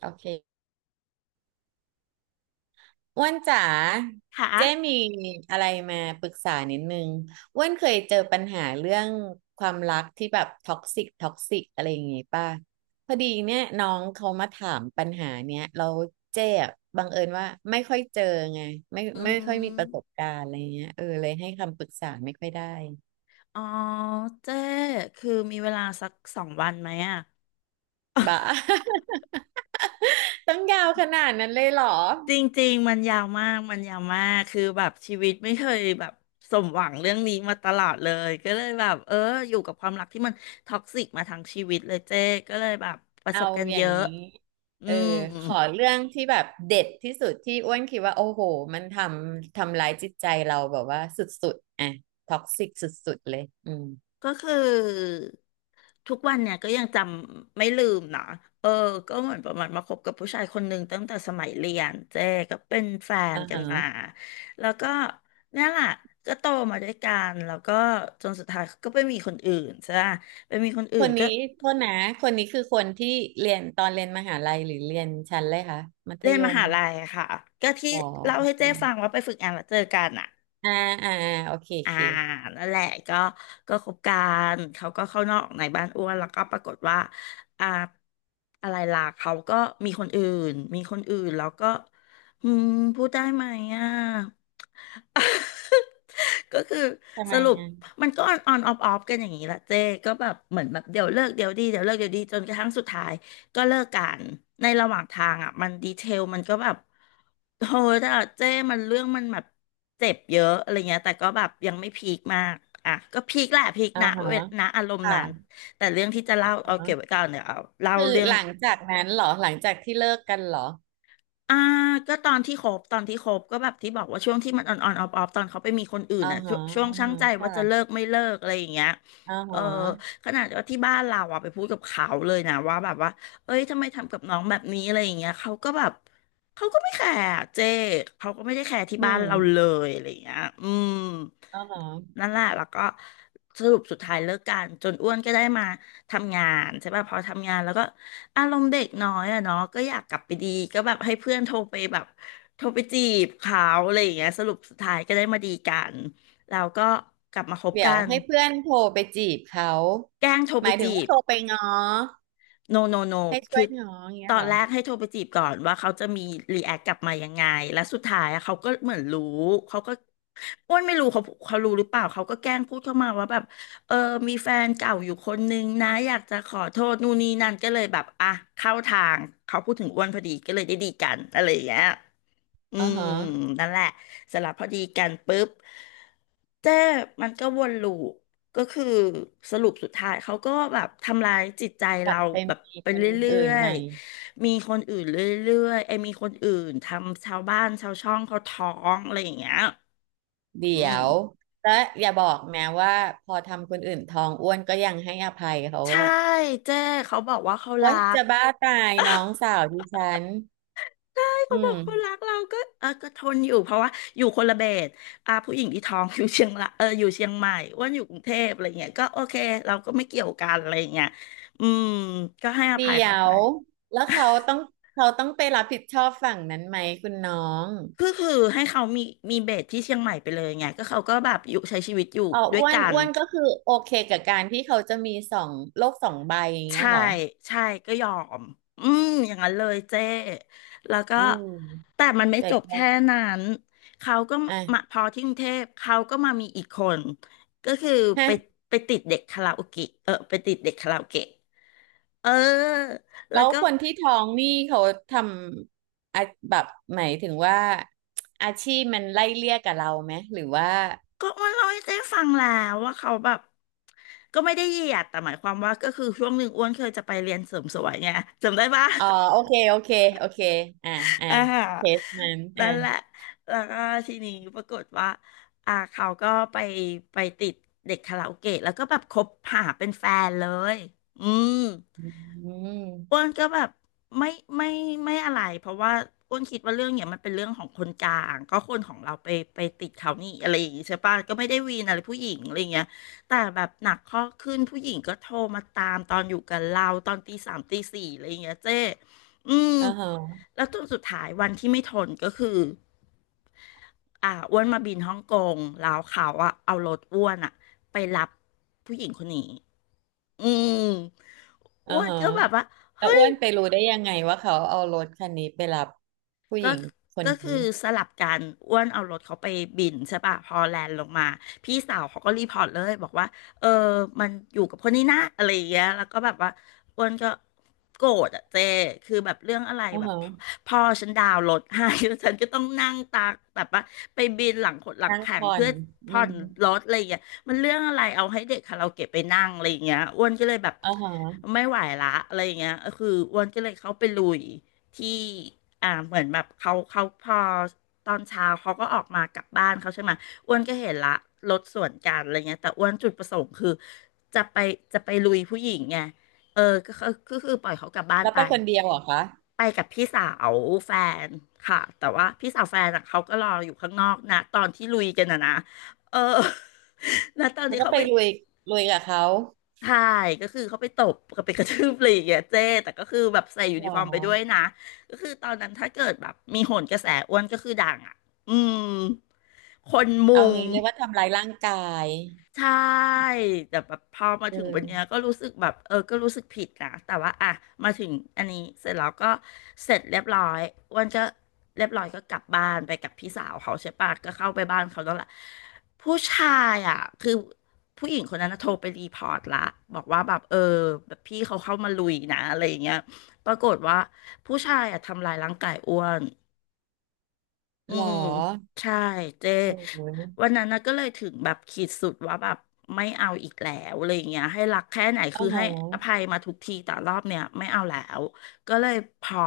โอเคอ้วนจ๋าเจ้ค่ะมีอะไรมาปรึกษานิดนึงอ้วนเคยเจอปัญหาเรื่องความรักที่แบบท็อกซิกท็อกซิกอะไรอย่างงี้ป่ะพอดีเนี่ยน้องเขามาถามปัญหาเนี้ยเราเจ๊อะบังเอิญว่าไม่ค่อยเจอไงไม่อืไม่ค่อยมีประสมบการณ์อะไรเงี้ยเลยให้คำปรึกษาไม่ค่อยได้อ๋อเจ้คือมีเวลาสัก2 วันไหมอ่ะบ้า ต้องยาวขนาดนั้นเลยเหรอ จริงๆมันยาวมากมันยาวมาก คือแบบชีวิตไม่เคยแบบสมหวังเรื่องนี้มาตลอดเลยก็เลยแบบอยู่กับความรักที่มันท็อกซิกมาทั้งชีวิตเลยเจ้ก็เลยแบบประสเอาบกันอเยย่างอะ นี้อืเออม ขอเรื่องที่แบบเด็ดที่สุดที่อ้วนคิดว่าโอ้โหมันทำร้ายจิตใจเราแบบว่าสุดๆอ่ะท็อกซิกสุดๆเลยอืมก็คือทุกวันเนี่ยก็ยังจำไม่ลืมนะเออก็เหมือนประมาณมาคบกับผู้ชายคนหนึ่งตั้งแต่สมัยเรียนเจ๊ก็เป็นแฟนอ่ากันฮะมาแล้วก็เนี่ยแหละก็โตมาด้วยกันแล้วก็จนสุดท้ายก็ไปมีคนอื่นใช่ไหมไปมีคนอื่คนนก็นี้โทษนะคนนี้คือคนที่เรียนตอนเรียนมหาลัยหรือเรียนชั้นเลยคะมัธเรียนยมมหาลัยอะค่ะก็ที่อ๋อเล่าโอให้เคเจ๊ฟังว่าไปฝึกงานแล้วเจอกันอ่ะ อ่าอ่าอ่าโอเคโออ่าเคนั่นแหละก็ก็คบกันเขาก็เข้านอกในบ้านอ้วน แล้วก็ปรากฏว่าอ่าอะไรล่ะเขาก็มีคนอื่น มีคนอื่นแล้วก็อืมพูดได้ไหมอ่ะ ก็คือทำสไมรุปอ่ะมันก็ออนออนออฟออฟกันอย่างนี้แหละเจ้ก็แบบเหมือนแบบเดี๋ยวเลิกเดี๋ยวดีเดี๋ยวเลิกเดี๋ยวดีจนกระทั่งสุดท้ายก็เลิกกันในระหว่างทางอ่ะมันดีเทลมันก็แบบโหแต่เจ้มันเรื่องมันแบบเจ็บเยอะอะไรเงี้ยแต่ก็แบบยังไม่พีคมากอ่ะก็พีคแหละพีคอ่านะฮะเวนะอารมณ์นั้นค่ะแต่เรื่องที่จะเล่าอ่าเอาเก็ฮะบไว้ก่อนเดี๋ยวเอาเล่าคือเรื่อง หลังจากนั้นเหรอหลังจากที่เลิกกันเหรออ่าก็ตอนที่คบก็แบบที่บอกว่าช่วงที่มันออนออนออฟออฟตอนเขาไปมีคนอื่นอ่าอ่ะช่ฮะวงช่วงอ่าชั่างฮะใจว่าจะเลิค่ะกไม่เลิกอะไรอย่างเงี้ยอ่าฮเออะขนาดว่าที่บ้านเราอ่ะไปพูดกับเขาเลยนะว่าแบบว่าเอ้ยทำไมทำกับน้องแบบนี้อะไรอย่างเงี้ยเขาก็ไม่แคร์อะเจ๊เขาก็ไม่ได้แคร์ที่อืบ้านเราเลม ยอะไรอย่างเงี้ยอืมอ๋อนั่นแหละแล้วก็สรุปสุดท้ายเลิกกันจนอ้วนก็ได้มาทำงานใช่ป่ะพอทำงานแล้วก็ อารมณ์เด็กน้อยอะเนาะก็อยากกลับไปดีก็แบบให้เพื่อนโทรไปแบบโทรไปจีบเขาอะไรอย่างเงี้ยสรุปสุดท้ายก็ได้มาดีกันแล้วก็กลับมาคบเดี๋ยกัวนให้เพื่อนโทรไปจีบเขาแกล้งโทรหไปมายถึงจีว่าบ โทรไปง้อ no no no ให้ช่คืวอยง้ออย่างเงี้ตยอเหนรอแรกให้โทรไปจีบก่อนว่าเขาจะมีรีแอคกลับมายังไงและสุดท้ายอะเขาก็เหมือนรู้ เขาก็อ้วนไม่รู้เขาเขารู้หรือเปล่า เขาก็แกล้งพูดเข้ามาว่าแบบเออมีแฟนเก่าอยู่คนนึงนะอยากจะขอโทษนู่นนี่นั่นก็เลยแบบอ่ะเข้าทางเขาพูดถึงอ้วนพอดีก็เลยได้ดีกันอะไรอย่างเงี้ย อือ๋อมฮะนั่นแหละเสร็จแล้วพอดีกันปุ๊บเจ้มันก็วนลูปก็คือสรุปสุดท้ายเขาก็แบบทำลายจิตใจกลัเราบไปแบบมีไปคเนรื่อื่นอใหยม่ๆมีคนอื่นเรื่อยๆไอ้ยมีคนอื่นทำชาวบ้านชาวช่องเขาท้องอะไรอย่างเงี้ยเดี๋อืยมวและอย่าบอกแม้ว่าพอทำคนอื่นท้องอ้วนก็ยังให้อภัยเขาใช่อะเจ้เขาบอกว่าเขาโอ๊รัยก จะบ้าตายน้องสาวดิฉันอืเขาบมอกคนรักเราก็เออก็ทนอยู่เพราะว่าอยู่คนละเบสอ่าผู้หญิงที่ท้องอยู่เชียงละเอออยู่เชียงใหม่อ้วนอยู่กรุงเทพอะไรเงี้ยก็โอเคเราก็ไม่เกี่ยวกันอะไรเงี้ยอืมก็ให้อเดี๋ภัยยเขาไปวแล้วเขาต้องไปรับผิดชอบฝั่งนั้นไหมคุณน้องก็คือให้เขามีเบสที่เชียงใหม่ไปเลยไงก็เขาก็แบบอยู่ใช้ชีวิตอยู่อ๋อด้วยอ้วนกัน อ้วนก็คือโอเคกับการที่เขาจะมีสองโลกสองใบอย่างเงี้ยใช่เหรอ ใช่ก็ยอมอืมอย่างนั้นเลยเจ้แล้วก็ อืมแต่มันไม่แจจกบจ่ายแค่นั้นเขาก็อ่ะมาพอที่กรุงเทพเขาก็มามีอีกคน ก็คือไปฮะไปติดเด็กคาราโอเกะเออไปติดเด็กคาราโอเกะเออแล้แล้ววก็คนที่ท้องนี่เขาทอาแบบหมายถึงว่าอาชีพมันไล่เลี่ยกับเราไหมหรือว่าก็มันเล่าให้เจ๊ฟังแล้วว่าเขาแบบก็ไม่ได้เหยียดแต่หมายความว่าก็คือช่วงหนึ่งอ้วนเคยจะไปเรียนเสริมสวยไงจำได้ปะ อ๋อโอเคโอเคโอเคอ่าอ่าอ่าฮะเคสนั้นอ่านั่นแหละ แล้วก็ทีนี้ปรากฏว่าอ่าเขาก็ไปติดเด็กคาราโอเกะแล้วก็แบบคบหาเป็นแฟนเลย อืมอือ้วมนก็แบบไม่ไม่ไม่อะไร เพราะว่าอ้วนคิดว่าเรื่องเนี่ยมันเป็นเรื่องของคนกลาง ก็คนของเราไปไปติดเขานี่อะไรอย่างงี้ใช่ปะก็ไม่ได้วีนอะไรผู้หญิงอะไรเงี้ยแต่แบบหนักข้อขึ้นผู้หญิงก็โทรมาตามตอนอยู่กับเราตอนตี 3ตี 4อะไรเงี้ยเจ้อืม อ่าฮะแล้วตัวสุดท้ายวันที่ไม่ทนก็คืออ่าอ้วนมาบินฮ่องกงแล้วเขาอะเอารถอ้วนอะไปรับผู้หญิงคนนี้อืมอ่าอ้วนฮะก็แบบว่าแล้เฮ้วอ้ย วนไปรู้ได้ยังไงว่าเขาเอารถคันนี้ไปรับผู้หก็ ญิงคนก็คืนี้อสลับกันอ้วนเอารถเขาไปบินใช่ป่ะพอแลนด์ลงมาพี่สาวเขาก็รีพอร์ตเลยบอกว่าเออมันอยู่กับคนนี้นะอะไรอย่างเงี้ยแล้วก็แบบว่าอ้วนก็โกรธอะเจคือแบบเรื่องอะไรอ่าแบบฮะพ่อฉันดาวน์รถให้ แล้วฉันก็ต้องนั่งตากแบบว่าไปบินหลังขดหลังนั่งแข็งผ่อเพื่นออืผ่อนมรถอะไรอย่างเงี้ยมันเรื่องอะไรเอาให้เด็กคาราโอเกะไปนั่งอะไรอย่างเงี้ยอ้วนก็เลยแบบอ่าฮะไม่ไหวละอะไรอย่างเงี้ยคืออ้วนก็เลยเข้าไปลุย ที่อ่าเหมือนแบบเขาพอตอนเช้าเขาก็ออกมากลับบ้านเขาใช่ไหมอ้วนก็เห็นละรถสวนกันอะไรเงี้ยแต่อ้วนจุดประสงค์คือจะไปจะไปลุยผู้หญิงไงเออก็คือปล่อยเขากลับบ้านแล้วไปไปคนเดียวเหรอคะไปกับพี่สาวแฟนค่ะแต่ว่าพี่สาวแฟนอ่ะเขาก็รออยู่ข้างนอกนะตอนที่ลุยกันนะ เออ นะตอนแล้ที่วก็เขาไปไป ลุยกับเขาใช่ก็คือเขาไปตบกับไปกระทืบอะไรอย่างเงี้ยเจ๊แต่ก็คือแบบใส่ยูหรนิอ ฟอร์มไปด้วยนะก็คือตอนนั้นถ้าเกิดแบบมีโหนกระแสอ้วนก็คือดังอ่ะ อืม คนเอามุง งี้เลยกว่าทำร้ายร่างกายใช่แต่แบบพอมาเอถึงวันเนี้ยอก็รู้สึกแบบเออก็รู้สึกผิดนะแต่ว่าอ่ะมาถึงอันนี้เสร็จแล้วก็เสร็จเรียบร้อยอ้วันก็เรียบร้อยก็กลับบ้านไปกับพี่สาวเขาใช่ปะก็เข้าไปบ้านเขาแล้วแหละผู้ชายอ่ะคือผู้หญิงคนนั้นน่ะโทรไปรีพอร์ตละบอกว่าแบบเออแบบพี่เขาเข้ามาลุยนะอะไรอย่างเงี้ยปรากฏว่าผู้ชายอ่ะทำลายร่างกายอ้วน อืหรอมใช่เจโอ้โหวันนั้นนะก็เลยถึงแบบขีดสุดว่าแบบไม่เอาอีกแล้วอะไรอย่างเงี้ยให้รักแค่ไหนโอ้คือโหให้อภัยมาทุกทีแต่รอบเนี้ยไม่เอาแล้วก็เลยพอ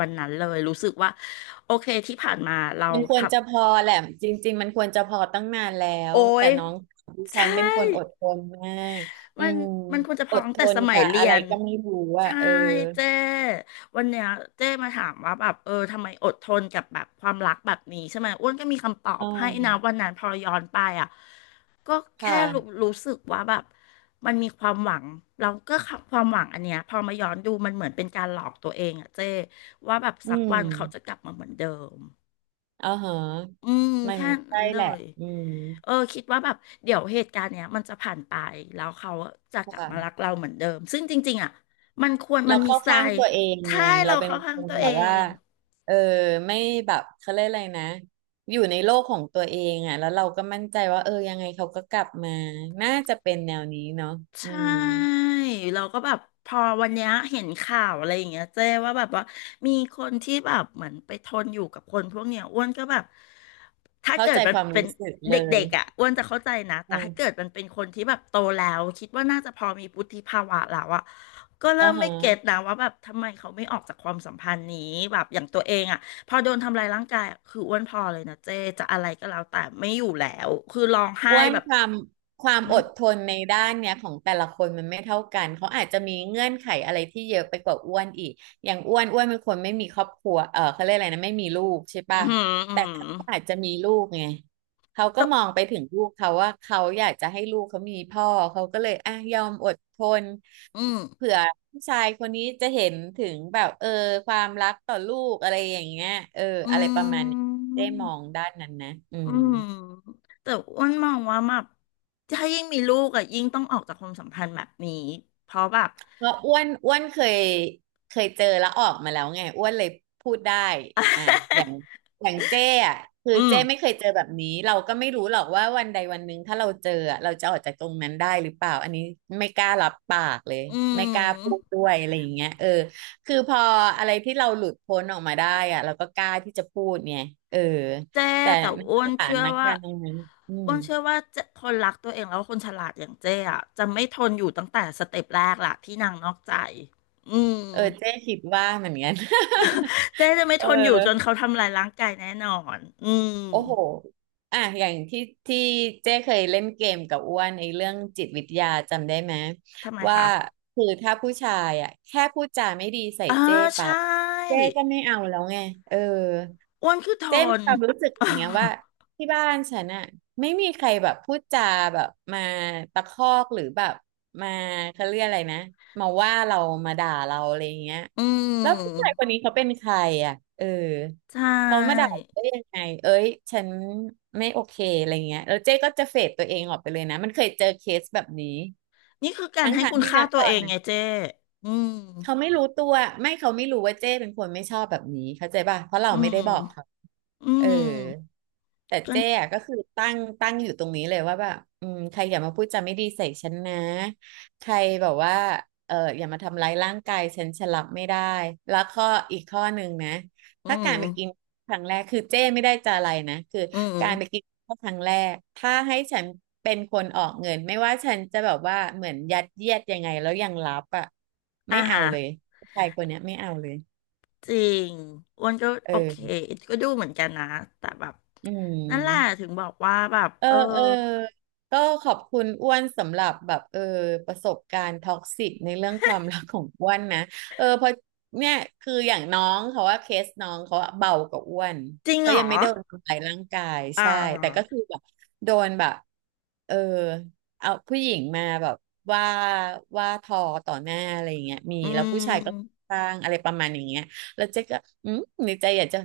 วันนั้นเลยรู้สึกว่าโอเคที่ผ่านมาเรามันคทวรจะพอแหละ จริงๆมันควรจะพอตั้งนานแล้ำว โอ้แต่ยน้องดิฉัใช่นเป็นคนอดทนมากอืมันมมันควรจะพออดตั้งทแต่นสมัยกับเรีอะยไรน ก็ไม่รู้อ่ะใช่เออเจ้วันเนี้ยเจ้มาถามว่าแบบเออทำไมอดทนกับแบบความรักแบบนี้ใช่ไหมอ้วนก็มีคำตออืบให้นะวัมนนั้นพอย้อนไปอ่ะก็แค่รู้ค่ะรู้สึกว่าแบบมันมีความหวังเราก็ความหวังอันเนี้ยพอมาย้อนดูมันเหมือนเป็นการหลอกตัวเองอ่ะเจ้ว่าแบบอืสักมวันเขาจะกลับมาเหมือนเดิมอ๋อเหรออืมมันแค่ใช่นั้นเลแหละย อืมเออคิดว่าแบบเดี๋ยวเหตุการณ์เนี้ยมันจะผ่านไปแล้วเขาจะกลับมารัค่ะ กเราเหมือนเดิมซึ่งจริงๆอ่ะมันควรเรามันมีเข้าทราข้างยตัวเองไงถ้าให้เราเราเป็นเข้าคข้างนตัวแบเอบว่าง เออไม่แบบเขาเรียกอะไรนะอยู่ในโลกของตัวเองอ่ะแล้วเราก็มั่นใจว่าเออยังไงเขาก็กลับมาน่าจะเป็นแนวนี้เนาะใชอืม่เราก็แบบพอวันเนี้ยเห็นข่าวอะไรอย่างเงี้ยเจ้ว่าแบบว่ามีคนที่แบบเหมือนไปทนอยู่กับคนพวกเนี้ยอ้วนก็แบบถ้าเข้าเกิดใจมัคนวามเป็นรู้สึกเลเดย็กๆอ่ะอ้วนจะเข้าใจนะอ่แต่ถ้าเกิดามันเป็นคนที่แบบโตแล้วคิดว่าน่าจะพอมีวุฒิภาวะแล้วอ่ะก็เริ่อ่ามฮะ ไม่เก็ตนะว่าแบบทำไมเขาไม่ออกจากความสัมพันธ์นี้แบบอย่างตัวเองอ่ะพอโดนทำลายร่างกายอะคืออ้วนพอเลยนะเจ้จะอะไรก็แล้วแต่ไม่อยู่แล้วคือร้องไห้อ้วนแบบความอืออหือดทนในด้านเนี้ยของแต่ละคนมันไม่เท่ากันเขาอาจจะมีเงื่อนไขอะไรที่เยอะไปกว่าอ้วนอีกอย่างอ้วนอ้วนเป็นคนไม่มีครอบครัวเออเขาเรียกอะไรนะไม่มีลูกใช่อื้ป่ะอหืแต่เขาอาจจะมีลูกไงเขาก็อ มองไปถึงลูกเขาว่าเขาอยากจะให้ลูกเขามีพ่อเขาก็เลยอ่ะยอมอดทนอืมเผื่อผู้ชายคนนี้จะเห็นถึงแบบเออความรักต่อลูกอะไรอย่างเงี้ยเอออือะไรประมาณนี้ได้มองม ด้านนั้นนะอือืม ม แต่อ้วนมองว่าแบบถ้ายิ่งมีลูกอะยิ่งต้องออกจากความสัมพันธ์แบบนี้เพราะแบบ เพราะอ้วนอ้วนเคยเจอแล้วออกมาแล้วไงอ้วนเลยพูดได้อ่ะอย่าง อย่างเจ้อ่ะคืออืมเจ้ไม่เคยเจอแบบนี้เราก็ไม่รู้หรอกว่าวันใดวันหนึ่งถ้าเราเจออะเราจะออกจากตรงนั้นได้หรือเปล่าอันนี้ไม่กล้ารับปากเลยอืไม่กล้าพูมดด้วยอะไรอย่างเงี้ยเออคือพออะไรที่เราหลุดพ้นออกมาได้อ่ะเราก็กล้าที่จะพูดไงเออเจ๊แต่แต่ในอ้วสนถาเชื่อนว่าการณ์ตรงนั้นอืมเจ๊คนรักตัวเองแล้วคนฉลาดอย่างเจ๊อะจะไม่ทนอยู่ตั้งแต่สเต็ปแรกล่ะที่นางนอกใจอืมเออเจ้คิดว่าเหมือนกัน เจ๊จะไม่เออ ทนอยู่จนเขาทำลายร่างกายแน่นอนอืมโอ้โหอ่ะอย่างที่ที่เจ้เคยเล่นเกมกับอ้วนในเรื่องจิตวิทยาจำได้ไหมทำไมว่าคะคือถ้าผู้ชายอ่ะแค่พูดจาไม่ดีใส่อ่าเจ้ใชปั๊บเจ้่ ก็ไม่เอาแล้วไงเออ อ้วนคือทเจ๊มีน ค วามรู้สึกอย่างเงี้ยว่าที่บ้านฉันอะไม่มีใครแบบพูดจาแบบมาตะคอกหรือแบบมาเขาเรียกอะไรนะมาว่าเรามาด่าเราอะไรอย่างเงี้ยอืแล้วผู้ชายมคนนี้เขาเป็นใครอ่ะเออใช่ เขามาด่าเราได้ยังไงเอ้ยฉันไม่โอเคอะไรเงี้ยแล้วเจ๊ก็จะเฟดตัวเองออกไปเลยนะมันเคยเจอเคสแบบนี้นี่คือการทั้งให้ทางคุณที่ค่านะตัตวอเอนงนั้ไงน เจ้อืมเขาไม่รู้ตัวไม่เขาไม่รู้ว่าเจ้เป็นคนไม่ชอบแบบนี้เข้าใจป่ะเพราะเราอืไม่ได้บอกเขามอืเออมแต่ก็เจ๊อะก็คือตั้งอยู่ตรงนี้เลยว่าแบบอืมใครอย่ามาพูดจาไม่ดีใส่ฉันนะใครแบบว่าเอออย่ามาทำร้ายร่างกายฉันฉันรับไม่ได้ แล้วอีกข้อหนึ่งนะ อืถ้ากามรไปกินครั้งแรกคือเจ๊ไม่ได้จะอะไรนะคือ อืมการไปกินข้าวครั้งแรกถ้าให้ฉันเป็นคนออกเงิน ไม่ว่าฉันจะแบบว่าเหมือนยัดเยียดยังไงแล้วยังรับอ่ะอ่าไม่เอาฮะเลยผู้ชายคนเนี้ยไม่เอาเลยจริงอ้วนก็โอเคเออก็ดูเหมือนกันนะแต่แบบอืนั่นแหละม ถึงบอกว่าแบบเออเออเออก็ขอบคุณอ้วนสำหรับแบบเออประสบการณ์ท็อกซิกในเรื่องความรักของอ้วนนะเออเพราะเนี่ยคืออย่างน้องเขาว่าเคสน้องเขาอะเบากว่าอ้วนจริงเขาเหรยัองไม่โดนทำร้ายร่างกายอ่ใช่แต่ก็าคือแบบโดนแบบเออเอาผู้หญิงมาแบบว่าทอต่อหน้าอะไรอย่างเงี้ยมีอืแล้วผู้ชายก็ม สร้างอะไรประมาณอย่างเงี้ยแล้วเจ๊ก็อืมในใจอยากจะ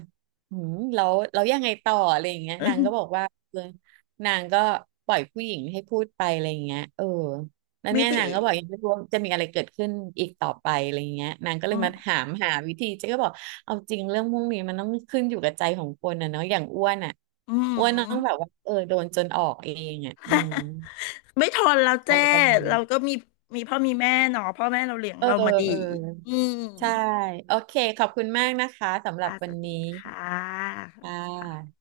อืมแล้วยังไงต่ออะไรอย่างเงี้ยนางก็บอก ว่า นางก็ปล่อยผู้หญิงให้พูดไปอะไรอย่างเงี้ยเออแล้วไม่เนี่ยไดีนางก็บอกยังไม่รู้ว่าจะมีอะไรเกิดขึ้นอีกต่อไปอะไรอย่างเงี้ยนางก็อืเลยมามถามหาวิธีเจ๊ก็บอกเอาจริงเรื่องพวกนี้มันต้องขึ้นอยู่กับใจของคนนะเนาะอย่างอ้วนอ่ะอืม อ้วนต้องแบบว่าเออโดนจนออกเองอ่ะอืม ไม่ทนแล้วอะเจ้ไรประมาณนี้เราก็มีมีพ่อมีแม่เนาะพ่อแม่เราเลี้ยงเออเรามาดีเอออืมใช่โอเคขอบคุณมากนะคะสำหรัอ่าบสวันวัสดีนี้ค่ะค่ะ